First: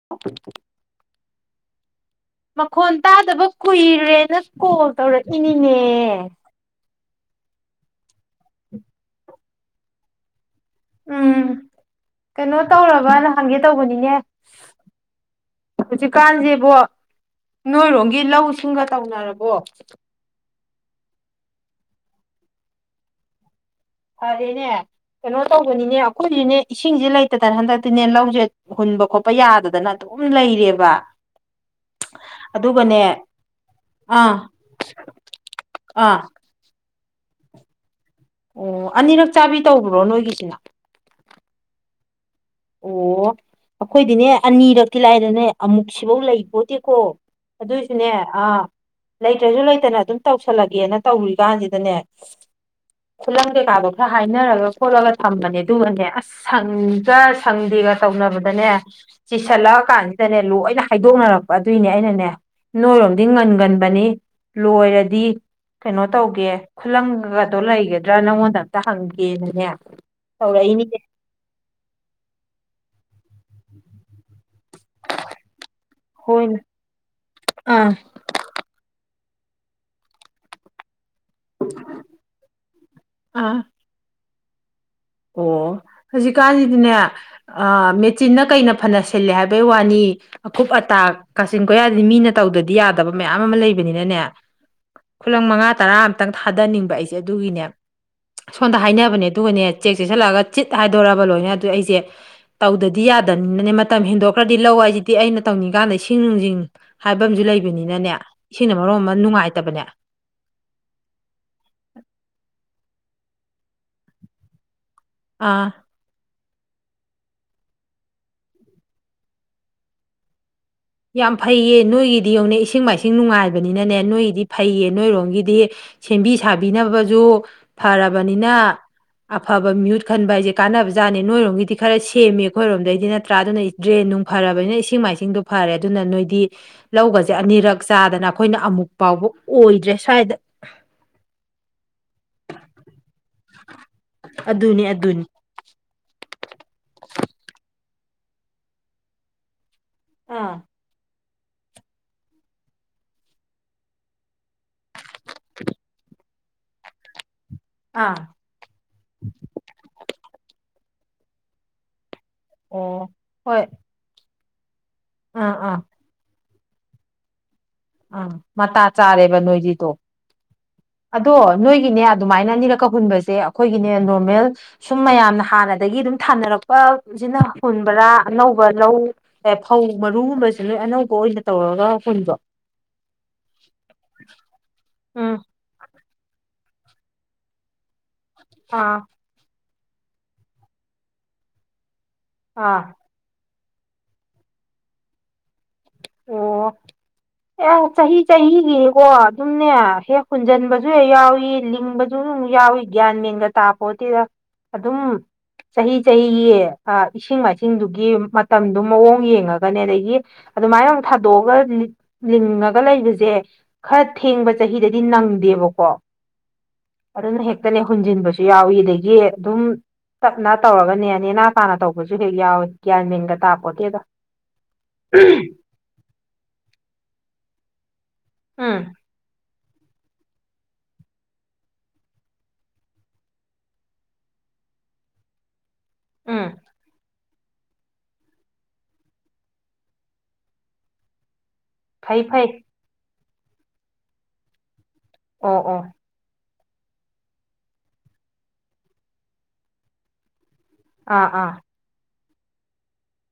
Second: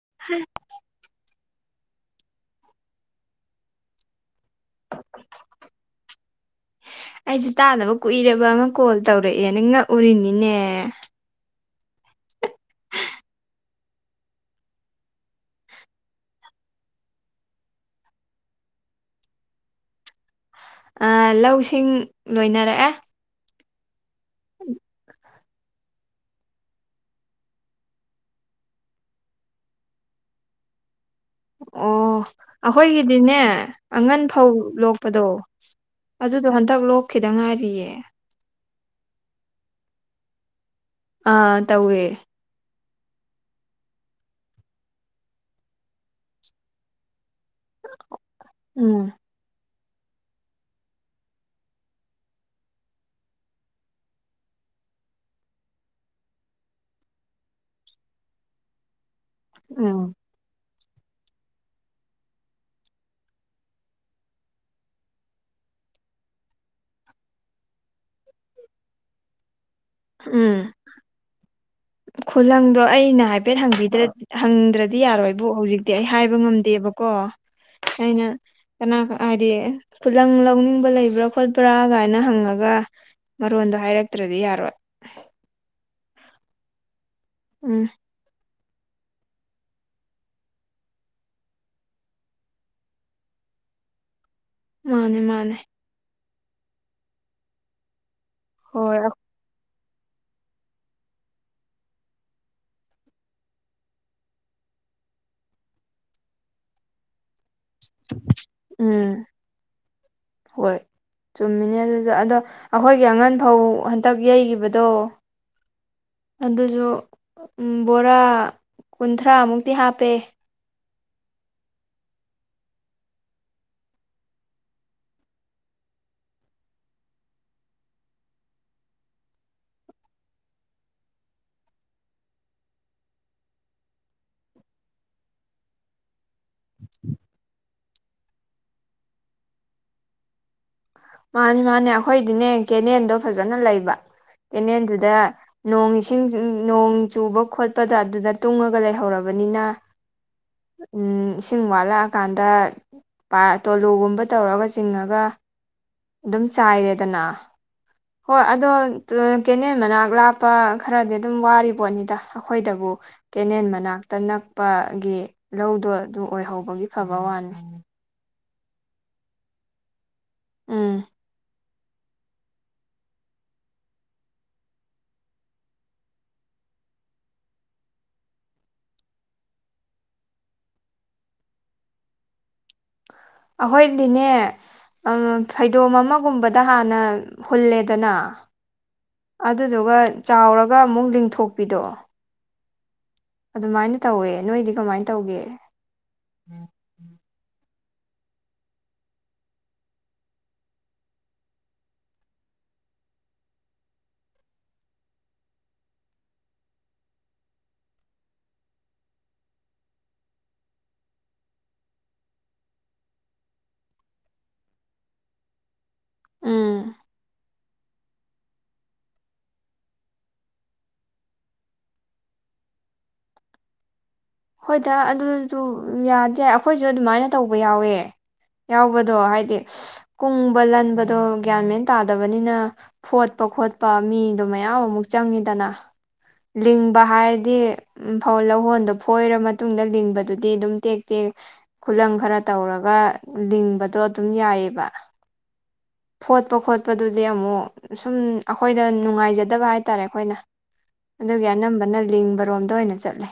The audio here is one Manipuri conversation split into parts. [unintelligible] ꯃꯈꯣꯟ ꯇꯥꯗꯕ ꯀꯨꯏꯔꯦꯅ ꯀꯣꯜ ꯇꯧꯔꯛꯏꯅꯤꯅꯦ꯫ ꯑꯩꯁꯨ ꯇꯥꯗꯕ ꯀꯨꯏꯔꯕ ꯑꯃ ꯀꯣꯜ ꯇꯧꯔꯛꯑꯦꯅ ꯉꯛꯎꯔꯤꯅꯤꯅꯦ꯫ ꯎꯝ ꯀꯩꯅꯣ ꯇꯧꯔꯕꯅ ꯍꯪꯒꯦ ꯇꯧꯕꯅꯤꯅꯦ꯫ ꯍꯧꯖꯤꯛ ꯀꯥꯟꯁꯤꯕꯣ ꯅꯣꯏꯔꯣꯝꯒꯤ ꯂꯧ ꯁꯤꯡꯒ ꯇꯧꯅꯔꯕꯣ? ꯑꯥ ꯂꯧꯁꯤꯡ ꯂꯣꯏꯅꯔꯛꯑꯦ꯫ ꯐꯥꯔꯦꯅꯦ ꯀꯩꯅꯣ ꯇꯧꯕꯅꯤꯅꯦ ꯑꯩꯈꯣꯏꯗꯤꯅꯦ ꯏꯁꯤꯡꯁꯦ ꯂꯩꯇꯗꯅ ꯍꯟꯗꯛꯇꯤꯅꯦ ꯂꯧꯁꯦ ꯍꯨꯟꯕ ꯈꯣꯠꯄ ꯌꯥꯗꯗꯅ ꯑꯗꯨꯝ ꯂꯩꯔꯦꯕ꯫ ꯑꯣ ꯑꯗꯨꯒꯅꯦ ꯑꯩꯈꯣꯏꯒꯤꯗꯤꯅꯦ ꯑꯉꯟ ꯑꯥ ꯐꯧ ꯂꯣꯛꯄꯗꯣ ꯑꯥ ꯑꯗꯨ ꯗꯨ ꯍꯟꯗꯛ ꯂꯣꯛꯈꯤꯗ ꯉꯥꯏꯔꯤꯌꯦ꯫ ꯑꯣ ꯑꯅꯤꯔꯛ ꯆꯥꯕꯤ ꯇꯧꯕ꯭ꯔꯣ ꯅꯣꯏꯒꯤꯁꯤꯅ꯫ ꯑꯥ ꯇꯧꯋꯦ꯫ ꯑꯣ ꯑꯩꯈꯣꯏꯗꯤꯅꯦ ꯑꯅꯤꯔꯛꯇꯤ ꯂꯥꯏꯔꯅꯦ ꯑꯃꯨꯛ ꯁꯤꯐꯧ ꯂꯩꯄꯣꯠꯇꯦꯀꯣ꯫ ꯑꯗꯣꯏꯁꯨꯅꯦ ꯑꯥ__ ꯎꯝ ꯂꯩꯇ꯭ꯔꯁꯨ ꯂꯩꯇꯅ ꯑꯗꯨꯝ ꯇꯧꯁꯜꯂꯒꯦꯅ ꯇꯧꯔꯤ ꯀꯥꯟꯁꯤꯗꯅꯦ__ ꯈꯨꯠꯂꯪ ꯀꯩꯀꯥꯗꯣ ꯈꯔ ꯍꯥꯏꯅꯔꯒ ꯈꯣꯠꯂꯒ ꯊꯝꯕꯅꯦ ꯑꯗꯨꯒꯅꯦ ꯑꯁꯪꯒ__ ꯁꯪꯗꯦꯒ ꯇꯧꯅꯕꯗꯅꯦ ꯆꯤꯁꯜꯂꯛꯑ ꯎꯝ ꯀꯥꯟꯁꯤꯗꯅꯦ ꯂꯣꯏꯅ__ ꯈꯩꯗꯣꯛꯅꯔꯛꯄ ꯑꯗꯨꯏꯅꯦ ꯑꯩꯅꯅꯦ ꯅꯣꯏꯔꯣꯝꯗꯤ ꯉꯟꯒꯟꯕꯅꯤ ꯂꯣꯏꯔꯗꯤ__ ꯀꯩꯅꯣ ꯇꯧꯒꯦ ꯈꯨꯂꯪꯒꯗꯣ ꯂꯩꯒꯗ꯭ꯔꯥ ꯅꯪꯉꯣꯟꯗ ꯑꯝꯇ ꯍꯪꯒꯦꯅꯅꯦ__ ꯎꯝ꯫ ꯈꯨꯂꯪꯗꯣ ꯑꯩꯅ ꯍꯥꯏꯐꯦꯠ ꯍꯪꯕꯤꯗꯩꯔ ꯍꯪꯗ꯭ꯔꯗꯤ ꯌꯥꯔꯣꯏꯕꯨ ꯍꯧꯖꯤꯛ__ ꯇꯤ ꯑꯩ ꯍꯥꯏꯕ ꯍꯣꯏꯅꯦ ꯉꯝꯗꯦꯕꯀꯣ ꯑꯥ ꯑꯩꯅ__ ꯀꯅꯥ ꯍꯥꯏꯗꯤ ꯈꯨꯂꯪ ꯂꯧꯅꯤꯡꯕ ꯂꯩꯕ꯭ꯔꯥ__ ꯈꯣꯠꯄ꯭ꯔꯥꯒꯥꯏꯅ ꯍꯪꯉꯒ ꯑꯥ ꯃꯔꯣꯟꯗꯣ ꯍꯥꯏꯔꯛꯇ꯭ꯔꯗꯤ ꯌꯥꯔꯣꯏ꯫ ꯑꯣ ꯍꯧꯖꯤꯛꯀꯥꯟꯁꯤꯗꯤꯅꯦ ꯑ ꯎꯝ ꯃꯤꯠ__ ꯆꯤꯟꯅ ꯀꯩꯅ ꯐꯅ ꯁꯤꯜꯂꯦ ꯍꯥꯏꯕꯩ ꯋꯥꯅꯤ__ ꯑꯈꯨꯞ ꯑꯇꯥ ꯀꯥꯆꯤꯟ ꯀꯣꯏꯌꯥꯗꯗꯤ ꯃꯤꯅ ꯇꯧꯗꯗꯤ ꯌꯥꯗꯕ ꯃꯌꯥꯝ ꯑꯃ ꯂꯩꯕꯅꯤꯅꯅꯦ__ ꯃꯥꯅꯦ ꯈꯨꯂꯪ ꯃꯥꯅꯦ ꯃꯉꯥ ꯇꯔꯥ ꯑꯇꯪ ꯊꯥꯗꯅꯤꯡꯕ ꯑꯩꯁꯦ ꯑꯗꯨꯒꯤꯅꯦ ꯁꯣꯝꯗ ꯍꯣꯏ ꯍꯥꯏꯅꯕꯅꯦ꯫ ꯑꯗꯨꯒꯅꯦ ꯆꯦꯛ ꯆꯦꯁꯤꯜꯂꯛꯑꯒ ꯆꯤꯠ ꯍꯥꯏꯗꯣꯔꯛꯑꯕ ꯂꯣꯏꯅ ꯑꯗꯨ ꯑꯩꯁꯦ__ ꯇꯧꯗꯗꯤ ꯌꯥꯗꯅꯤꯅꯅꯦ ꯃꯇꯝ ꯍꯦꯟꯗꯣꯛꯈ꯭ꯔꯗꯤ ꯂꯧ ꯍꯥꯏꯁꯤꯗꯤ ꯑꯩꯅ ꯇꯧꯅꯤꯡ ꯀꯥꯟꯗ ꯏꯁꯤꯡ ꯅꯨꯡꯁꯤꯡ__ ꯍꯥꯏꯕ ꯑꯃꯖꯨ ꯂꯩꯕꯅꯤꯅꯅꯦ ꯏꯁꯤꯡꯅ ꯃꯔꯣ ꯎꯝ ꯑꯃ ꯅꯨꯡꯉꯥꯏꯇꯕꯅꯦ꯫ ꯍꯣꯏ꯫ ꯆꯨꯝꯃꯤꯅꯦ ꯑꯗꯨꯁꯨ ꯑꯗꯣ ꯑꯩꯈꯣꯏꯒꯤ ꯑꯉꯟꯐꯧ ꯍꯟꯇꯛ ꯌꯩꯒꯤꯕꯗꯣ__ ꯑꯥ꯫ ꯑꯗꯨꯖꯨ ꯑ ꯕꯣꯔꯥ ꯀꯨꯟꯊ꯭ꯔꯥꯃꯨꯛꯇꯤ ꯍꯥꯞꯄꯦ꯫ ꯌꯥꯝ ꯐꯩꯌꯦ ꯅꯣꯏꯒꯤꯗꯤ ꯌꯧꯅꯦ ꯏꯁꯤꯡ ꯃꯥꯏꯁꯤꯡ ꯅꯨꯡꯉꯥꯏꯕꯅꯤꯅꯅꯦ ꯅꯣꯏꯒꯤꯗꯤ ꯐꯩꯌꯦ ꯅꯣꯏꯔꯣꯝꯒꯤꯗꯤ__ ꯁꯦꯝꯕꯤ ꯁꯥꯕꯤꯅꯕꯁꯨ ꯐꯔꯕꯅꯤꯅꯥ__ ꯑꯐꯕ ꯃꯤꯌꯨꯠ ꯈꯟꯕ ꯍꯥꯏꯁꯦ ꯀꯥꯟꯅꯕꯖꯥꯠꯅꯦ ꯅꯣꯏꯔꯣꯝꯒꯤꯗꯤ ꯈꯔ ꯁꯦꯝꯃꯦ ꯑꯩꯈꯣꯏꯔꯣꯝꯗꯩꯗꯤ ꯅꯠꯇ꯭ꯔꯥ ꯑꯗꯨꯅ__ ꯗ꯭ꯔꯦꯟ ꯅꯨꯡ ꯐꯔꯕꯅꯤꯅ ꯏꯁꯤꯡ ꯃꯥꯏꯁꯤꯡꯗꯣ ꯐꯔꯦ ꯑꯗꯨꯅ ꯅꯣꯏꯗꯤ ꯂꯧꯒꯁꯦ ꯑꯅꯤꯔꯛ__ ꯆꯥꯗꯅ ꯈꯣꯏꯅ ꯑꯃꯨꯛ ꯐꯥꯎꯕ ꯑꯣꯏꯗ꯭ꯔꯦ ꯁ꯭ꯋꯥꯏꯗ꯫ ꯃꯥꯅꯤ ꯃꯥꯅꯦ ꯑꯩꯈꯣꯏꯗꯤꯅꯦ ꯀꯦꯅꯦꯜꯗꯣ ꯐꯖꯅ ꯂꯩꯕ ꯑꯗꯨꯅꯤ ꯀꯦꯅꯦꯜꯗꯨꯗ__ ꯑꯗꯨꯅꯤ ꯅꯣꯡ ꯏꯁꯤꯡ ꯅꯣꯡ ꯆꯨꯕ ꯈꯣꯠꯄꯗ ꯑꯗꯨꯗ ꯇꯨꯡꯉꯒ ꯂꯩꯍꯧꯔꯕꯅꯤꯅ__ ꯑꯥ꯫ ꯏꯁꯤꯡ ꯋꯥꯠꯂꯛꯑꯀꯥꯟꯗ ꯄ ꯇꯣꯂꯨꯒꯨꯝꯕ ꯇꯧꯔꯒ ꯆꯤꯡꯉꯒ__ [inaudible] ꯑꯗꯨꯝ ꯆꯥꯏꯔꯦꯗꯅ ꯑꯥ ꯍꯣꯏ ꯑꯗꯣ ꯀꯦꯅꯦꯜ ꯃꯅꯥꯛ ꯂꯥꯞꯄ ꯈꯔꯗꯤ ꯑꯗꯨꯝ ꯋꯥꯔꯤꯄꯣꯠꯅꯤꯗ ꯑꯩꯈꯣꯏꯗꯕꯨ ꯑꯣ ꯍꯣꯏ ꯀꯦꯅꯦꯟ ꯃꯅꯥꯛꯇ ꯅꯛꯄꯒꯤ ꯑꯥ ꯑꯥ ꯂꯧꯗꯣ ꯑꯗꯨ ꯑꯣꯏꯍꯧꯕꯒꯤ ꯐꯕ ꯋꯥꯅꯤ ꯑꯥ ꯃꯇꯥ ꯆꯥꯔꯦꯕ ꯅꯣꯏꯒꯤꯗꯣ ꯎꯝ ꯑꯗꯣ ꯅꯣꯏꯒꯤꯅꯦ ꯑꯗꯨꯃꯥꯏꯅ ꯑꯅꯤꯔꯛꯀ ꯍꯨꯟꯕꯁꯦ ꯑꯩꯈꯣꯏꯒꯤꯅꯦ ꯅꯣꯔꯃꯦꯜ ꯁꯨꯝ ꯃꯌꯥꯝꯅ ꯍꯥꯟꯅꯗꯒꯤ ꯑꯗꯨꯝ ꯊꯥꯅꯔꯛꯄꯁꯤꯅ ꯍꯨꯟꯕ꯭ꯔꯥ ꯑꯅꯧꯕ ꯂꯧ ꯑꯦ ꯐꯧ ꯃꯔꯨꯒꯨꯝꯕꯁꯦ ꯂꯣꯏ ꯑꯅꯧꯕ ꯑꯣꯏꯅ ꯇꯧꯔꯒ ꯍꯨꯟꯕ꯭ꯔ‌ꯣ ꯑꯩꯈꯣꯏꯗꯤꯅꯦ ꯑ ꯎꯝ ꯐꯩꯗꯣꯝ ꯑꯃꯒꯨꯝꯕꯗ ꯍꯥꯟꯅ ꯍꯨꯜꯂꯦꯗꯅ ꯑꯥ ꯑꯗꯨꯗꯨꯒ ꯆꯥꯎꯔꯒ ꯑꯃꯨꯛ ꯂꯤꯡꯊꯣꯛꯄꯤꯗꯣ ꯑꯥ ꯑꯗꯨꯃꯥꯏꯅ ꯇꯧꯋꯦ ꯅꯣꯏꯗꯤ ꯀꯃꯥꯏꯅ ꯇꯧꯒꯦ ꯑꯣ ꯑꯦ ꯆꯍꯤ ꯆꯍꯤꯒꯤꯀꯣ ꯑꯗꯨꯝꯅꯦ ꯍꯦꯛ ꯍꯨꯟꯖꯟꯕꯁꯨ ꯍꯦꯛ ꯌꯥꯎꯏ ꯂꯤꯡꯕꯁꯨ ꯑꯗꯨ ꯌꯥꯎꯋ ꯒ꯭ꯌꯥꯟ ꯃꯦꯟꯒ ꯇꯥꯄꯣꯠꯇꯗ ꯑꯗꯨꯝ ꯆꯍꯤ ꯆꯍꯤꯒꯤ ꯏꯁꯤꯡ ꯃꯥꯏꯁꯤꯡꯗꯨꯒꯤ ꯃꯇꯝꯗꯨ ꯃꯑꯣꯡ ꯌꯦꯡꯉꯒꯅꯦ ꯑꯗꯒꯤ ꯑꯗꯨꯃꯥꯏꯅ ꯑꯃꯨꯛ ꯊꯥꯗꯣꯛꯑꯒ ꯂꯤꯡꯉꯒ ꯂꯩꯕꯁꯦ ꯈꯔ ꯊꯦꯡꯕ ꯆꯍꯤꯗꯗꯤ ꯅꯪꯗꯦꯕꯀꯣ ꯎꯝ ꯑꯗꯨꯅ ꯍꯦꯛ ꯈꯛꯇꯅꯦ ꯍꯨꯟꯖꯤꯟꯕꯁꯨ ꯌꯥꯎꯏꯤ ꯑꯗꯒꯤ ꯑꯗꯨꯝ ꯆꯞꯅ ꯇꯧꯔꯒꯅꯦ ꯅꯦꯅꯥ ꯇꯥꯅ ꯇꯧꯕꯁꯨ ꯍꯦꯛ ꯌꯥꯎꯋꯤ ꯒ꯭ꯌꯥꯟ ꯃꯤꯡꯒ ꯇꯥꯕꯄꯣꯠꯇ‌ꯦꯗ ꯍꯣꯏꯗ ꯑꯗꯨꯁꯨ ꯌꯥꯗꯦ ꯑꯩꯈꯣꯏꯁꯨ ꯑꯗꯨꯃꯥꯏꯅ ꯇꯧꯕ ꯌꯥꯎꯋꯦ ꯎꯝ ꯌꯥꯎꯕꯗꯣ ꯍꯥꯏ ꯍꯥꯏꯗꯤ ꯀꯨꯡꯕ ꯂꯟꯕꯗꯣ ꯒ꯭ꯌꯥꯟ ꯃꯦꯟ ꯇꯥꯗꯕꯅꯤꯅ ꯐꯣꯠꯄ ꯈꯣꯠꯄ ꯃꯤꯗꯣ ꯃꯌꯥꯝ ꯑꯃꯨꯛ ꯆꯪꯉꯤꯗꯅ ꯎꯝ ꯂꯤꯡꯕ ꯍꯥꯏꯔꯗꯤ ꯎꯝ ꯐꯧ ꯂꯧꯍꯣꯟꯗ‌ꯣ ꯐꯣꯏꯔ ꯃꯇꯨꯡꯗ ꯂꯤꯡꯕꯗꯨꯗꯤ ꯑꯗꯨꯝ ꯇꯦꯛ ꯇꯦꯛ ꯈꯨꯂꯪ ꯐꯩ ꯈꯔ ꯐꯩ ꯇꯧꯔꯒ ꯂꯤꯡꯕꯗꯣ ꯑꯗꯨꯝ ꯌꯥꯏꯑ‌ꯦꯕ ꯑꯣ ꯑꯣ ꯐꯣꯠꯄ ꯈꯣꯠꯄꯗꯨꯗꯤ ꯑꯃꯨꯛ ꯁꯨꯝ ꯑꯩꯈꯣꯏꯗ ꯅꯨꯡꯉꯥꯏꯖꯗꯕ ꯍꯥꯏꯇꯥꯔꯦ ꯑꯩꯈꯣꯏꯅ ꯑꯥ ꯑꯗꯨꯒꯤ ꯑꯥ ꯑꯅꯝꯕꯅ ꯂꯤꯡꯕꯔꯣꯝꯗ ꯑꯣꯏꯅ ꯆꯠꯂꯦ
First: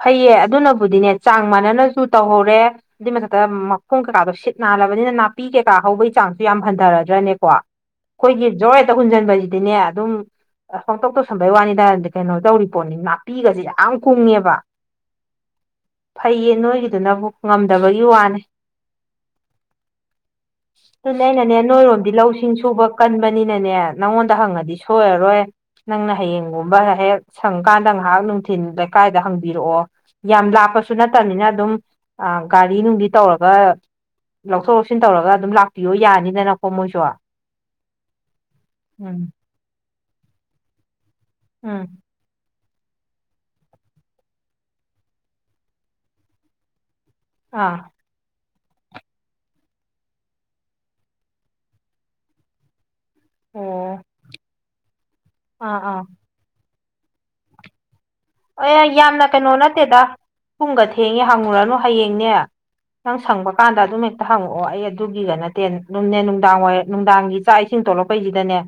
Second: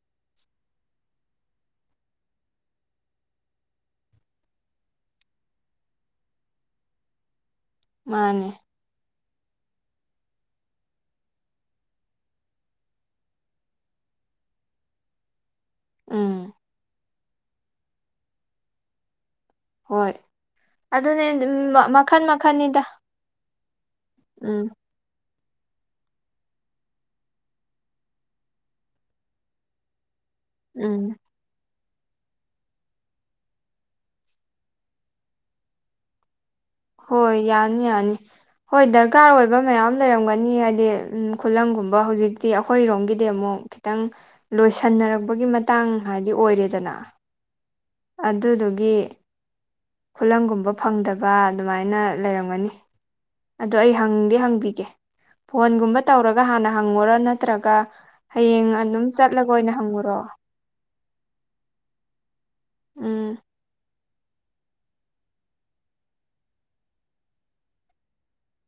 ꯐꯩꯌꯦ ꯑꯗꯨꯅꯕꯨꯗꯤꯅꯦ ꯆꯥꯡ ꯃꯥꯟꯅꯅꯁꯨ ꯇꯧꯍꯧꯔꯦ ꯑꯗꯨꯏ ꯃꯊꯛꯇ ꯃꯈꯣꯡ ꯀꯩꯀꯥꯗꯣ ꯁꯤꯠ ꯅꯥꯜꯂꯕꯅꯤꯅ ꯅꯥꯄꯤ ꯀꯩꯀꯥ ꯍꯧꯕꯒꯤ ꯆꯥꯡꯁꯨ ꯌꯥꯝ ꯍꯟꯊꯔꯗ꯭ꯔꯅꯦꯀꯣ ꯑꯩꯈꯣꯏꯒꯤ ꯃꯥꯅꯦ ꯖꯣꯔ ꯍꯦꯠꯇ ꯍꯨꯟꯖꯟꯕꯁꯤꯗꯤꯅꯦ ꯑꯗꯨꯝ ꯑꯁ ꯍꯪꯇꯧ ꯇꯧꯁꯟꯕꯩ ꯋꯥꯅꯤꯗ ꯀꯩꯅꯣ ꯇꯧꯔꯤ ꯄꯣꯠꯅꯤ ꯅꯥꯄꯤꯒꯁꯦ ꯌꯥꯝ ꯀꯨꯡꯉꯦꯕ ꯎꯝ ꯐꯩꯌꯦ ꯅꯣꯏꯒꯤꯗꯨꯅꯕꯨ ꯉꯝꯗꯕꯒꯤ ꯋꯥꯅꯦ ꯍꯣꯏ ꯑꯗꯨꯅꯦ ꯑꯩꯅꯅꯦ ꯅꯣꯏꯔꯣꯝꯗꯤ ꯃꯈꯟ ꯂꯧ ꯁꯤꯡ ꯃꯈꯟꯅꯤꯗ ꯁꯨꯕ ꯀꯟꯕꯅꯤꯅꯅꯦ ꯅꯪꯉꯣꯟꯗ ꯎꯝ ꯍꯪꯉꯗꯤ ꯁꯣꯏꯔꯔꯣꯏ ꯅꯪꯅ ꯍꯌꯦꯡꯒꯨꯝꯕ ꯍꯦꯛ ꯁꯪꯀꯥꯟꯗ ꯉꯥꯏꯍꯥꯛ ꯅꯨꯡꯊꯤꯜ ꯂꯩꯀꯥꯏꯗ ꯍꯪ ꯏꯔꯛꯑꯣ ꯌꯥꯝ ꯂꯥꯞꯄꯁꯨ ꯎꯝ ꯅꯠꯇꯕꯅꯤꯅ ꯑꯗꯨꯝ ꯒꯥꯔꯤ ꯅꯨꯡꯗꯤ ꯇꯧꯔꯒ ꯂꯧꯊꯣꯛ ꯂꯧꯁꯤꯟ ꯇꯧꯔꯒ ꯑꯗꯨꯝ ꯂꯥꯛꯄꯤꯌꯣ ꯌꯥꯅꯤꯗꯅ ꯍꯣꯏ ꯌꯥꯅꯤ ꯌꯥꯅꯤ ꯍꯣꯏ ꯗꯔꯀꯥꯔ ꯎꯝ ꯑꯣꯏꯕ ꯃꯌꯥꯝ ꯂꯩꯔꯝꯒꯅꯤ ꯍꯥꯏꯗꯤ ꯎꯝ ꯎꯝ ꯈꯨꯂꯪꯒꯨꯝꯕ ꯍꯧꯖꯤꯛ ꯤ ꯑꯩꯈꯣꯏꯔꯣꯝꯒꯤꯗꯤ ꯑꯃꯨꯛ ꯈꯤꯇꯪ ꯂꯣꯏꯁꯟꯅꯔꯛꯄꯒꯤ ꯃꯇꯥꯡ ꯍꯥꯏꯗꯤ ꯑꯣꯏꯔꯦꯗꯅ ꯑꯥ ꯑꯗꯨꯗꯨꯒꯤ ꯈꯨꯂꯪꯒꯨꯝꯕ ꯐꯪꯗꯕ ꯑꯗꯨꯃꯥꯏꯅ ꯂꯩꯔꯝꯒꯅꯤ ꯑꯗꯣ ꯑꯩ ꯑꯣ ꯍꯪꯗꯤ ꯍꯪꯕꯤꯒꯦ ꯑꯥ ꯐꯣꯟꯒꯨꯝꯕ ꯑꯥ ꯇꯧꯔꯒ ꯍꯥꯟꯅ ꯍꯪꯉꯨꯔꯣ ꯅꯠꯇ꯭ꯔꯒ ꯍꯌꯦꯡ ꯑꯦ ꯑꯗꯨꯝ ꯌꯥꯝꯅ ꯆꯠꯂꯒ ꯀꯩꯅꯣ ꯑꯣꯏꯅ ꯅꯠꯇꯦꯗ ꯍꯪꯉꯨꯔꯣ ꯄꯨꯡꯒ ꯊꯦꯡꯉꯦ ꯍꯪꯉꯨꯔꯅꯨ ꯍꯌꯦꯡꯅꯦ ꯅꯪ ꯎꯝ ꯁꯪꯕ ꯀꯥꯟꯗ ꯑꯗꯨꯝ ꯍꯦꯛꯇ ꯍꯪꯉꯛꯑꯣ ꯑꯩ ꯑꯗꯨꯒꯤꯒ ꯅꯠꯇꯦ ꯑꯗꯨꯝꯅꯦ ꯅꯨꯡꯗꯥꯡ ꯋꯥꯏꯔ ꯅꯨꯡꯗꯥꯡꯒꯤ ꯆꯥꯛ ꯏꯁꯤꯡ ꯊꯣꯛꯣꯂꯛꯄꯩꯁꯤꯗꯅꯦ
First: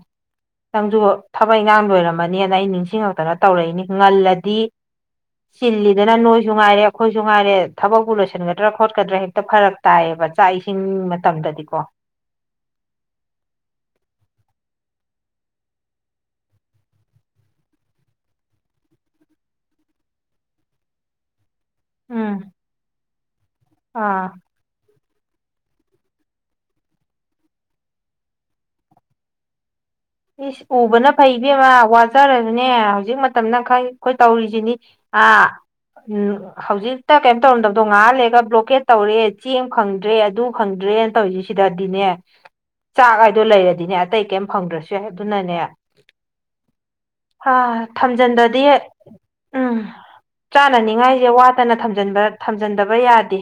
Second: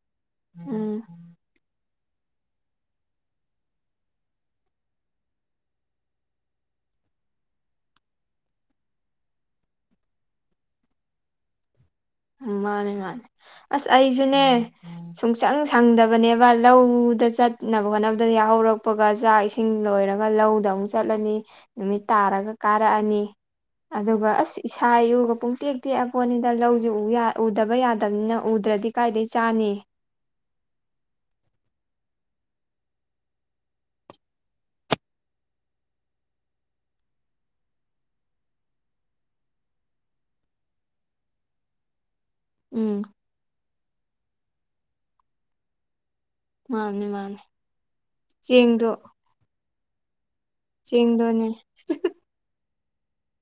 ꯎꯝ ꯆꯪꯖꯨ ꯊꯕꯛ ꯏꯈꯥꯡ ꯂꯣꯏꯔꯝꯃꯅꯤꯅ ꯑꯩ ꯅꯤꯡꯁꯤꯡꯉꯛꯇꯅ ꯇꯧꯔꯛꯏꯅꯤ ꯉꯜꯂꯗꯤ ꯆꯤꯜꯂꯤꯗꯅ ꯅꯣꯏꯁꯨ ꯉꯥꯏꯔꯦ ꯑꯩꯈꯣꯏꯁꯨ ꯉꯥꯏꯔꯦ ꯊꯕꯛꯄꯨ ꯂꯣꯏꯁꯤꯟꯒꯗ꯭ꯔꯥ ꯈꯣꯠꯀꯗ꯭ꯔꯥ ꯍꯦꯛꯇ ꯐꯔ ꯇꯥꯏꯌꯦꯕ ꯆꯥꯛ ꯏꯁꯤꯡ ꯃꯇꯝꯗꯗꯤꯀꯣ ꯃꯥꯅꯤ ꯃꯥꯅꯦ ꯑꯁ ꯑꯩꯁꯨꯨꯅꯦ ꯁꯨꯡꯁꯪ ꯁꯪꯗꯕꯅꯦꯕ ꯂꯧꯗ ꯆꯠꯅꯕ ꯈꯣꯠꯅꯕꯗ ꯌꯥꯍꯧꯔꯛꯄꯒ ꯆꯥꯛ ꯏꯁꯤꯡ ꯂꯣꯏꯔꯒ ꯂꯧꯗ ꯑꯃꯨꯛ ꯆꯠꯂꯅꯤ ꯅꯨꯃꯤꯠ ꯎꯝ ꯇꯥꯔꯒ ꯀꯥꯔꯛꯑꯅꯤ ꯑꯗꯨꯒ ꯑꯥ ꯑꯁ ꯏꯁꯥ ꯌꯨꯒ ꯄꯨꯡꯇꯦꯛ ꯇꯦꯛꯑꯄꯣꯟꯅꯤꯗ ꯂꯧꯏ ꯍꯧ ꯎꯗꯕ ꯌꯥꯗꯕꯅꯤꯅ ꯎꯗ꯭ꯔꯗꯤ ꯀꯥꯏꯗꯒꯤ ꯆꯥꯅꯤ ꯏꯁ ꯎꯕꯅ ꯐꯩꯕꯃ ꯋꯥꯠꯆꯔꯁꯨꯅꯦ ꯍꯧꯖꯤꯛ ꯃꯇꯝꯅ ꯈꯔ ꯑꯩꯈꯣꯏ ꯇꯧꯔꯤꯁꯤꯅꯤ ꯑꯥ ꯎꯝ ꯍꯧꯖꯤꯛꯇ ꯀꯩꯅꯝ ꯇꯧꯔꯝꯗꯕꯗꯣ ꯉꯍꯜꯂꯦꯒ ꯕ꯭ꯂꯣꯀꯦꯠ ꯇꯧꯔꯦ ꯆꯦꯡ ꯈꯪꯗ꯭ꯔꯦ ꯑꯗꯨ ꯈꯪꯗ꯭ꯔꯦꯅ ꯇꯧꯔꯤꯁꯤ ꯁꯤꯗꯗꯤꯅꯦ ꯎꯝ ꯆꯥꯛ ꯍꯥꯏꯗꯣ ꯂꯩꯔꯗꯤꯅꯦ ꯑꯇꯩ ꯀꯩꯝ ꯐꯪꯗ꯭ꯔꯁꯨ ꯌꯥꯏ ꯑꯗꯨꯅꯅꯦ ꯃꯥꯅꯦ ꯃꯥꯅꯦ ꯍꯥ ꯊꯝꯖꯤꯟꯕꯗꯤ ꯆꯦꯡꯗꯣ ꯎꯝ ꯆꯥꯅꯅꯤꯡꯉꯥꯏꯁꯦ ꯆꯦꯡꯗꯣꯅꯦ ꯋꯥꯠꯇꯅ ꯊꯝꯖꯤꯟꯕ ꯊꯝꯖꯤꯟꯗꯕ ꯌꯥꯗꯦ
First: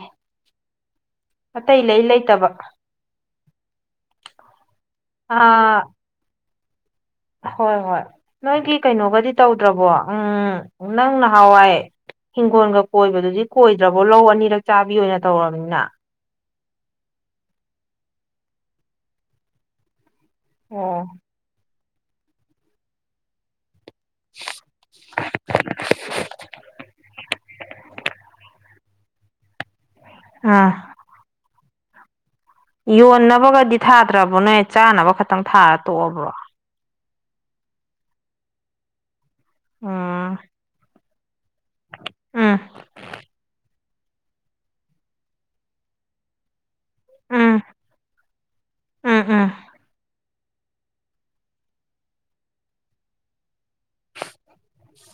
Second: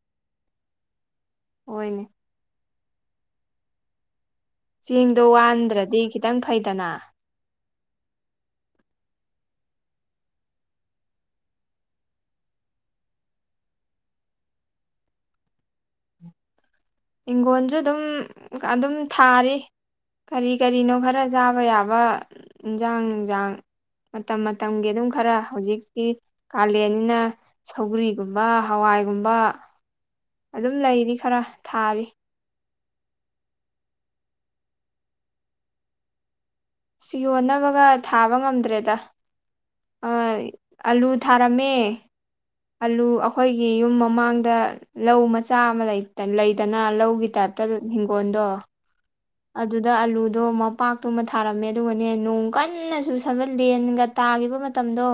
ꯑꯇꯩ ꯂꯩ ꯍꯣꯏꯅꯦ ꯂꯩꯇꯕ ꯆꯦꯡꯗꯣ ꯑꯥ ꯋꯥꯟꯗ꯭ꯔꯗꯤ ꯈꯤꯇꯪ ꯐꯩꯗꯅꯥ ꯍꯣꯏ ꯍꯣꯏ ꯅꯣꯏꯒꯤ ꯀꯩꯅꯣꯒꯗꯤ ꯇꯧꯗ꯭ꯔꯕꯣ ꯎꯝ ꯅꯪ ꯅꯍꯥꯋꯥꯏ ꯍꯤꯡꯈꯣꯟꯒ ꯀꯣꯏꯕꯗꯨꯗꯤ ꯀꯣꯏꯗ꯭ꯔꯕꯣ ꯂꯧ ꯑꯅꯤꯔꯛ ꯆꯥꯕꯤ ꯑꯣꯏꯅ ꯇꯧꯔꯕꯅꯤꯅ ꯍꯤꯡꯈꯣꯟꯖꯨ ꯑꯗꯨꯝ ꯑꯗꯨꯝ ꯊꯥꯔꯤ ꯀꯔꯤ ꯀꯔꯤꯅꯣ ꯑꯣ ꯈꯔ ꯆꯥꯕ ꯌꯥꯕ ꯏꯟꯖꯥꯡ ꯅꯨꯡꯖꯥꯡ ꯃꯇꯝ ꯃꯇꯝꯒꯤ ꯑꯗꯨꯝ ꯈꯔ ꯍꯧꯖꯤꯛꯇꯤ ꯀꯥꯂꯦꯟꯅꯤꯅ ꯁꯧꯒ꯭ꯔꯤꯒꯨꯝꯕꯥ ꯍꯋꯥꯏꯒꯨꯝꯕ ꯑꯥ ꯑꯗꯨꯝ ꯂꯩꯔꯤ ꯈꯔ ꯊꯥꯔꯤ ꯌꯣꯟꯅꯕꯒꯗꯤ ꯊꯥꯗ꯭ꯔꯕꯣ ꯅꯣꯏ ꯆꯥꯅꯕ ꯈꯛꯇꯪ ꯊꯥꯔ ꯇꯣꯛꯑꯕ꯭ꯔꯣ ꯁꯤ ꯌꯣꯟꯅꯕꯒ ꯊꯥꯕ ꯉꯝꯗ꯭ꯔꯦꯗ ꯑꯥ ꯎꯝ ꯑꯂꯨ ꯊꯥꯔꯝꯃꯦ ꯎꯝ ꯑꯂꯨ ꯑꯈꯣꯏꯒꯤ ꯌꯨꯝ ꯃꯃꯥꯡꯗ ꯂꯧ ꯃꯆꯥ ꯑꯃ ꯂꯩ ꯇ ꯂꯩꯗꯅ ꯂꯧꯒꯤ ꯇꯥꯏꯞꯇ ꯎꯝ ꯍꯤꯡꯒꯣꯟꯗꯣ ꯎꯝ ꯎꯝ ꯑꯗꯨꯗ ꯑꯂꯨꯗꯣ ꯃꯄꯥꯛꯇꯨꯃ ꯊꯥꯔꯝꯃꯦ ꯑꯗꯨꯒꯅꯦ ꯅꯣꯡ ꯀꯟꯅ ꯆꯨꯁꯤ ꯊꯕ ꯂꯦꯟꯒ ꯇꯥꯈꯤꯕ ꯃꯇꯝꯗꯣ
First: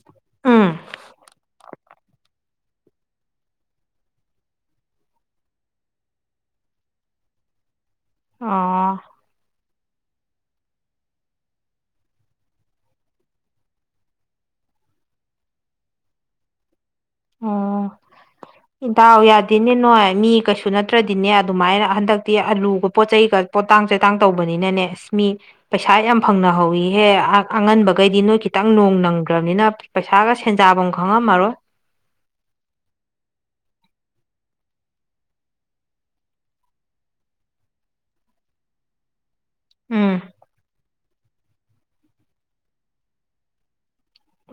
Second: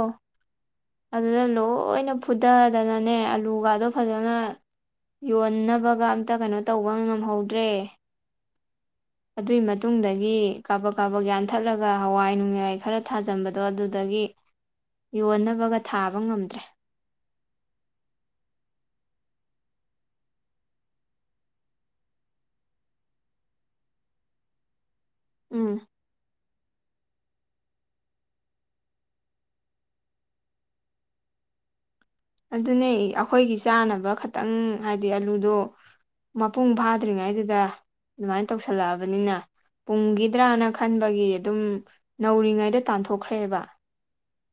ꯎꯝ ꯑꯗꯨꯗ ꯂꯣꯏꯅ ꯐꯨꯊꯗꯅꯅꯦ ꯑꯂꯨꯒꯗꯣ ꯐꯖꯅ ꯌꯣꯟꯅꯕꯒ ꯑꯝꯇ ꯀꯩꯅꯣ ꯇꯧꯕ ꯉꯝꯍꯧꯗ꯭ꯔꯦ ꯑꯣ ꯑꯗꯨꯏ ꯃꯇꯨꯡꯗꯒꯤ ꯀꯥꯕꯛ ꯀꯥꯕꯛ ꯌꯥꯟꯊꯠꯂꯒ ꯍꯋꯥꯏ ꯅꯨꯡꯌꯥꯏ ꯈꯔ ꯊꯥꯖꯟꯕꯗꯣ ꯑꯗꯨꯗꯒꯤ ꯌꯣꯟꯅꯕꯒ ꯊꯥꯕ ꯉꯝꯗ꯭ꯔꯦ ꯑꯣ ꯗꯥꯎ ꯌꯥꯗꯤꯅꯦ ꯅꯣꯏ ꯃꯤ ꯀꯩꯁꯨ ꯅꯠꯇ꯭ꯔꯗꯤꯅꯦ ꯑꯗꯨꯃꯥꯏꯅ ꯍꯟꯗꯛꯇꯤ ꯑꯂꯨꯒ ꯄꯣꯠ ꯆꯩꯒ ꯄꯣꯇꯥꯡ ꯆꯩꯇꯥꯡ ꯇꯧꯕꯅꯤꯅꯅꯦ ꯑꯁ ꯃꯤ ꯎꯝ ꯄꯩꯁꯥ ꯌꯥꯝ ꯐꯪꯅꯍꯧꯋꯤꯍꯦ ꯑꯥ ꯑꯉꯟꯕꯒꯩꯗꯤ ꯅꯣꯏ ꯈꯤꯇꯪ ꯅꯣꯡ ꯅꯪꯒꯔ꯭ꯥꯕꯅꯤꯅ ꯄꯩꯁꯥꯒ ꯁꯦꯟꯖꯥꯐꯝ ꯈꯪꯉꯝꯃꯔꯣꯏ ꯑꯗꯨꯅꯦ ꯑꯈꯣꯏꯒꯤ ꯆꯥꯅꯕ ꯈꯇꯪ ꯍꯥꯏꯗꯤ ꯑꯂꯨꯗꯣ ꯃꯄꯨꯡ ꯐꯥꯗ꯭ꯔꯤꯉꯩꯗꯨꯗ ꯗꯨꯃꯥꯏꯅ ꯇꯧꯁꯜꯂꯛꯑꯕꯅꯤꯅ ꯎꯝ ꯄꯨꯝꯒꯤꯗ꯭ꯔꯥꯅ ꯈꯟꯕꯒꯤ ꯑꯗꯨꯝ ꯅꯧꯔꯤꯉꯩꯗ ꯇꯥꯟꯊꯣꯛꯈ꯭ꯔꯦꯕ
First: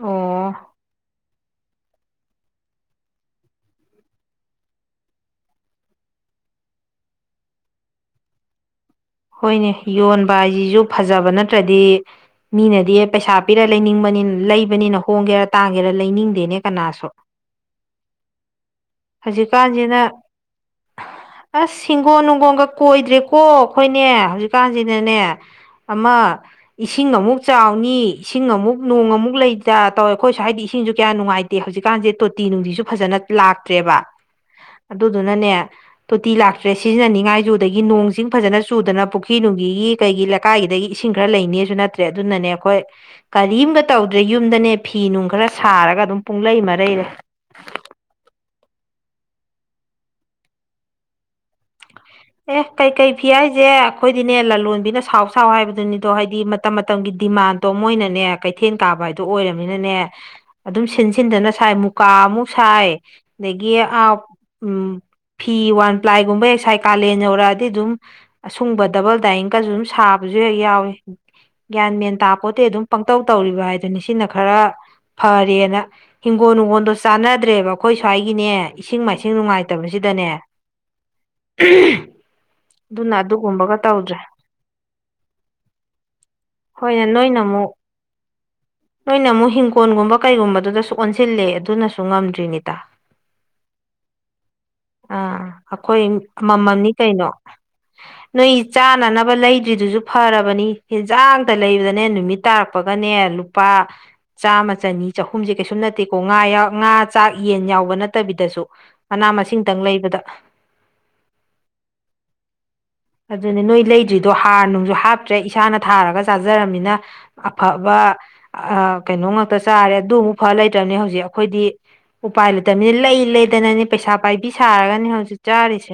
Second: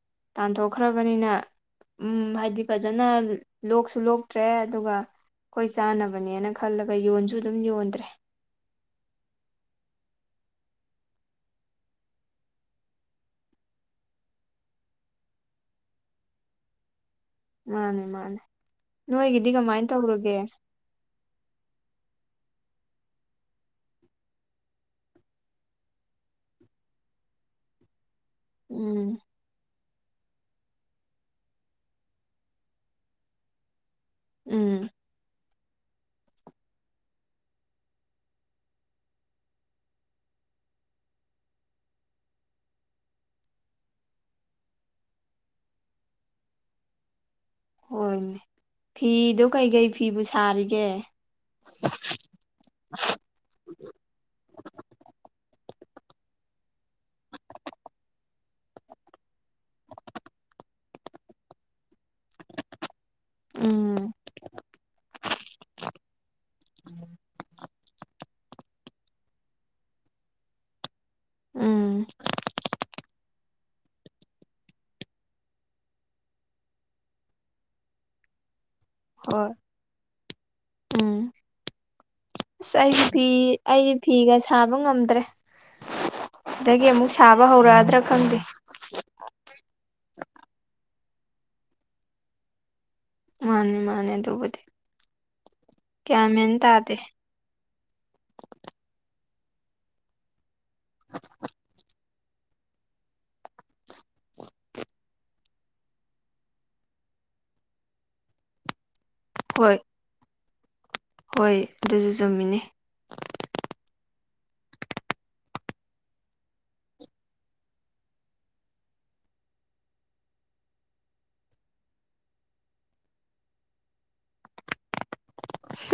ꯑꯣ ꯇꯥꯟꯊꯣꯛꯈ꯭ꯔꯕꯅꯤꯅ ꯎꯝ ꯍꯥꯏꯗꯤ ꯐꯖꯅ ꯂꯣꯛꯁꯨ ꯂꯣꯛꯇ꯭ꯔꯦ ꯑꯗꯨꯒ ꯈꯣꯏ ꯆꯥꯅꯕꯅꯦꯅ ꯈꯜꯂꯒ ꯌꯣꯟꯁꯨ ꯗꯨꯝ ꯌꯣꯟꯗ꯭ꯔꯦ ꯍꯣꯏꯅꯦ ꯌꯣꯟꯕ ꯍꯥꯏꯖꯤꯁꯨ ꯐꯖꯕ ꯅꯠꯇ꯭ꯔꯗꯤ ꯃꯤꯅꯗꯤ ꯄꯩꯁꯥ ꯄꯤꯔ ꯂꯩꯅꯤꯡꯕꯅꯤꯅ ꯂꯩꯕꯅꯤꯅ ꯍꯣꯡꯒꯦꯔꯥ ꯇꯥꯡꯒꯦꯔꯥ ꯂꯩꯅꯤꯡꯗꯦꯅꯦ ꯀꯅꯥꯁꯨ ꯃꯥꯅꯤ ꯃꯥꯅꯤ ꯅꯣꯏꯒꯤꯗꯤ ꯀꯃꯥꯏꯅ ꯍꯧꯖꯤꯛꯀꯥꯟꯁꯤꯅ ꯇꯧꯔꯒꯦ ꯑꯁ ꯍꯤꯡꯒꯣꯟ ꯅꯨꯡꯒꯣꯟꯒ ꯀꯣꯏꯗ꯭ꯔꯦꯀꯣ ꯍꯣꯏꯅꯦ ꯍꯧꯖꯤꯛꯀꯥꯟꯁꯤꯅꯅꯦ ꯑꯃ ꯏꯁꯤꯡ ꯑꯃꯨꯛ ꯆꯥꯎꯅꯤ ꯏꯁꯤꯡ ꯑꯃꯨꯛ ꯅꯣꯡ ꯎꯝ ꯑꯃꯨꯛ ꯂꯩ ꯇꯥ ꯇꯧꯋꯦ ꯑꯩꯈꯣꯏ ꯁꯋ꯭ꯥꯏꯗꯤ ꯏꯁꯤꯡꯁꯨ ꯀꯌꯥ ꯅꯨꯡꯉꯥꯏꯇꯦ ꯍꯧꯖꯤꯛꯀꯥꯟꯁꯦ ꯇꯣꯇꯤ ꯅꯨꯡꯇꯤꯁꯨ ꯐꯖꯅ ꯂꯥꯛꯇ꯭ꯔꯦꯕ ꯎꯝ ꯗꯨꯗꯨꯅꯅꯦ ꯇꯣꯇꯤ ꯂꯥꯛꯇ꯭ꯔꯦ ꯁꯤꯖꯤꯟꯅꯅꯤꯡꯉꯥꯏꯖꯨ ꯑꯗꯒꯤ ꯅꯣꯡꯆꯤꯡ ꯐꯖꯅ ꯆꯨꯗꯅ ꯄꯨꯈ꯭ꯔꯤ ꯅꯨꯡꯒꯤꯒꯤ ꯀꯩꯒꯤ ꯂꯀꯥꯏꯒꯤꯗꯒꯤ ꯏꯁꯤꯡ ꯈꯔ ꯂꯩꯅꯤꯁꯨ ꯅꯠꯇ꯭ꯔꯦ ꯑꯗꯨꯅꯅꯦ ꯑꯩꯈꯣꯏ ꯀꯔꯤꯝꯒ ꯇꯧꯗ꯭ꯔꯦ ꯌꯨꯝꯗꯅꯦ ꯐꯤ ꯅꯨꯡ ꯈꯔ ꯁꯥꯔꯒ ꯑꯗꯨꯝ ꯄꯨꯡꯂꯩ ꯃꯔꯩꯔꯦ ꯍꯣꯏꯅꯦ ꯐꯤꯗꯣ ꯀꯩꯀꯩ ꯐꯤꯕꯨ ꯁꯥꯔꯤꯒꯦ ꯑꯦ ꯀꯩꯀꯩ ꯐꯤ ꯍꯥꯏꯖꯦ ꯑꯩꯈꯣꯏꯗꯤꯅꯦ ꯂꯂꯣꯟꯕꯤꯅ ꯁꯥꯎ ꯁꯥꯎ ꯍꯥꯏꯕꯗꯨꯅꯤꯗꯣ ꯍꯥꯏꯗꯤ ꯃꯇꯝ ꯃꯇꯝꯒꯤ ꯗꯤꯃꯥꯟ ꯗꯣ ꯃꯣꯏꯅꯅꯦ ꯀꯩꯊꯦꯟ ꯀꯥꯕ ꯍꯥꯏꯗꯣ ꯑꯣꯏꯔꯝꯅꯤꯅꯅꯦ ꯑꯗꯨꯝ ꯁꯤꯟꯁꯤꯟꯗꯅ ꯁꯥꯏ ꯃꯨꯀꯥ ꯑꯃꯨꯛ ꯁꯥꯏ ꯗꯒꯤ ꯎꯝ ꯑꯥ ꯎꯝ ꯐꯤ ꯋꯥꯟ ꯄ꯭ꯂꯥꯏꯒꯨꯝꯕ ꯍꯦꯛ ꯁꯥꯏ ꯀꯥꯂꯦꯟ ꯌꯧꯔꯛꯑꯗꯤ ꯑꯗꯨꯝ ꯑꯁꯨꯡꯕ ꯗꯕꯜ ꯗꯥꯏꯡꯀꯁꯨ ꯑꯗꯨꯝ ꯁꯥꯕꯁꯨ ꯍꯦꯛ ꯌꯥꯎꯏꯤ ꯒ꯭ꯌꯥꯟ ꯎꯝ ꯃꯦꯟ ꯇꯥꯄꯣꯇꯦ ꯑꯗꯨꯝ ꯄꯪꯇꯧ ꯇꯧꯔꯤꯕ ꯍꯥꯏꯗꯨꯅꯤ ꯁꯤꯅ ꯈꯔ ꯐꯔꯦꯅ ꯍꯤꯡꯒꯣꯜ ꯅꯨꯡꯒꯣꯜꯗꯣ ꯆꯥꯟꯅꯗ꯭ꯔꯦꯕ ꯑꯩꯈꯣꯏ ꯁ꯭ꯋꯥꯏꯒꯤꯅꯦ ꯏꯁꯤꯡ ꯃꯥꯏꯁꯤꯡ ꯍꯣꯏ ꯅꯨꯡꯉꯥꯏꯇꯕꯁꯤꯗꯅꯦ ꯎꯝ ꯑꯁ ꯑꯩꯗꯤ ꯑꯗꯨꯅ ꯐꯤ ꯑꯗꯨꯒꯨꯝꯕꯒ ꯑꯩꯗꯤ ꯇꯧꯗ꯭ꯔꯦ ꯐꯤꯒ ꯁꯥꯕ ꯉꯝꯗ꯭ꯔꯦ ꯁꯤꯗꯒꯤ ꯍꯣꯏꯅꯦ ꯑꯃꯨꯛ ꯅꯣꯏꯅ ꯁꯥꯕ ꯑꯃꯨꯛ ꯍꯧꯔꯛꯑꯗ꯭ꯔꯥ ꯈꯪꯗꯦ ꯅꯣꯏꯅ ꯑꯃꯨꯛ ꯍꯤꯡꯒꯣꯜꯒꯨꯝꯕ ꯀꯩꯒꯨꯝꯕꯗꯨꯗꯁꯨ ꯑꯣꯟꯁꯤꯜꯂꯦ ꯑꯗꯨꯅꯁꯨ ꯉꯝꯗ꯭ꯔꯤꯅꯤꯗꯥ ꯃꯥꯅꯦ ꯃꯥꯅꯦ ꯑꯗꯨꯕꯨꯗꯤ ꯑꯥ ꯑꯩꯈꯣꯏ ꯀꯌꯥꯃꯦꯟ ꯇꯥꯗꯦ [unintelligible] ꯅꯣꯏ ꯆꯥꯅꯅꯕ ꯂꯩꯗ꯭ꯔꯤꯗꯨꯁꯨ ꯐꯔꯕꯅꯤ ꯍꯟꯖꯥꯡꯇ ꯂꯩꯕꯗꯅꯦ ꯅꯨꯃꯤꯠ ꯇꯥꯔꯛꯄꯒꯅꯦ ꯂꯨꯄꯥ ꯆꯥꯝꯃ ꯆꯅꯤ ꯆꯍꯨꯝꯁꯦ ꯀꯩꯁꯨꯝ ꯅꯠꯇꯦꯀꯣ ꯉꯥ ꯉꯥ ꯆꯥꯛ ꯌꯦꯟ ꯌꯥꯎꯕ ꯅꯠꯇꯕꯤꯗꯁꯨ ꯃꯅꯥ ꯍꯣꯏ ꯃꯁꯤꯡꯗꯪ ꯂꯩꯕꯗ ꯍꯣꯏ ꯑꯗꯨꯁꯨ ꯆꯨꯝꯃꯤꯅꯤ ꯑꯗꯨꯅꯦ ꯅꯣꯏ ꯂꯩꯗ꯭ꯔꯤꯗꯣ ꯍꯥꯔ ꯅꯨꯡꯁꯨ ꯍꯥꯞꯇ꯭ꯔꯦ ꯏꯁꯥꯅ ꯊꯥꯔꯒ ꯆꯥꯖꯔꯝꯃꯤꯅ ꯑꯐꯕ ꯀꯩꯅꯣ ꯉꯥꯛꯇ ꯆꯥꯔꯦ ꯑꯗꯨꯃꯨꯛ ꯐ ꯂꯩꯇ꯭ꯔꯕꯅꯤ ꯍꯧꯖꯤꯛ ꯑꯩꯈꯣꯏꯗꯤ ꯎꯄꯥꯏ ꯂꯩꯇꯕꯅꯤ ꯂꯩ ꯂꯩꯗꯅꯅꯤ ꯄꯩꯁꯥ ꯄꯥꯏꯕꯤ ꯁꯥꯔꯒꯅꯤ ꯍꯧꯖꯤꯛ ꯆꯥꯔꯤꯁꯦ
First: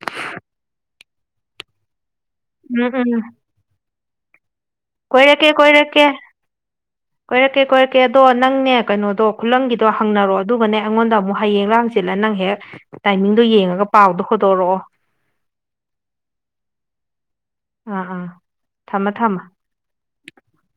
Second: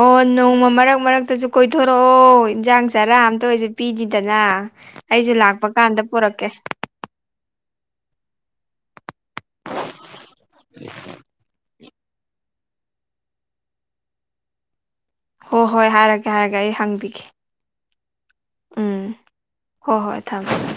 ꯑꯣ ꯅꯣꯡꯃ ꯃꯔꯛ ꯃꯔꯛꯇꯁꯨ ꯀꯣꯏꯊꯣꯔꯛꯑꯣ ꯎꯝ ꯏꯟꯖꯥꯡ ꯆꯥꯔꯥ ꯎꯝ ꯑꯝꯇ ꯑꯣꯏꯁꯨ ꯄꯤꯗꯤꯗꯅ ꯑꯩꯁꯦ ꯀꯣꯏꯔꯛꯀꯦ ꯂꯥꯛꯄ ꯀꯥꯟꯗ ꯀꯣꯏꯔꯛꯀꯦ ꯄꯨꯔꯛꯀꯦ ꯀꯣꯏꯔꯛꯀꯦ ꯀꯣꯏꯔꯛꯀꯦ ꯑꯗꯣ ꯅꯪꯅꯦ ꯀꯩꯅꯣꯗꯣ ꯈꯨꯂꯪꯒꯤꯗꯣ ꯍꯪꯅꯔꯣ ꯑꯗꯨꯒꯅꯦ ꯑꯩꯉꯣꯟꯗ ꯑꯃꯨꯛ ꯍꯌꯦꯡ ꯂꯥꯡꯁꯤ ꯁꯤꯜꯂ ꯅꯪ ꯍꯦꯛ ꯇꯥꯏꯃꯤꯡꯗꯣ ꯌꯦꯡꯉꯒ ꯄꯥꯎꯗꯣ ꯍꯣꯠꯇꯣꯔꯛꯑꯣ ꯍꯣ ꯍꯣꯏ ꯍꯥꯏꯔꯒꯦ ꯍꯥꯏꯔꯒꯦ ꯑꯩ ꯍꯪꯕꯤꯒꯦ ꯑꯥ ꯑꯥ ꯊꯝꯃ ꯊꯝꯃ ꯍꯣ ꯍꯣꯏ ꯊꯝ [unintelligible]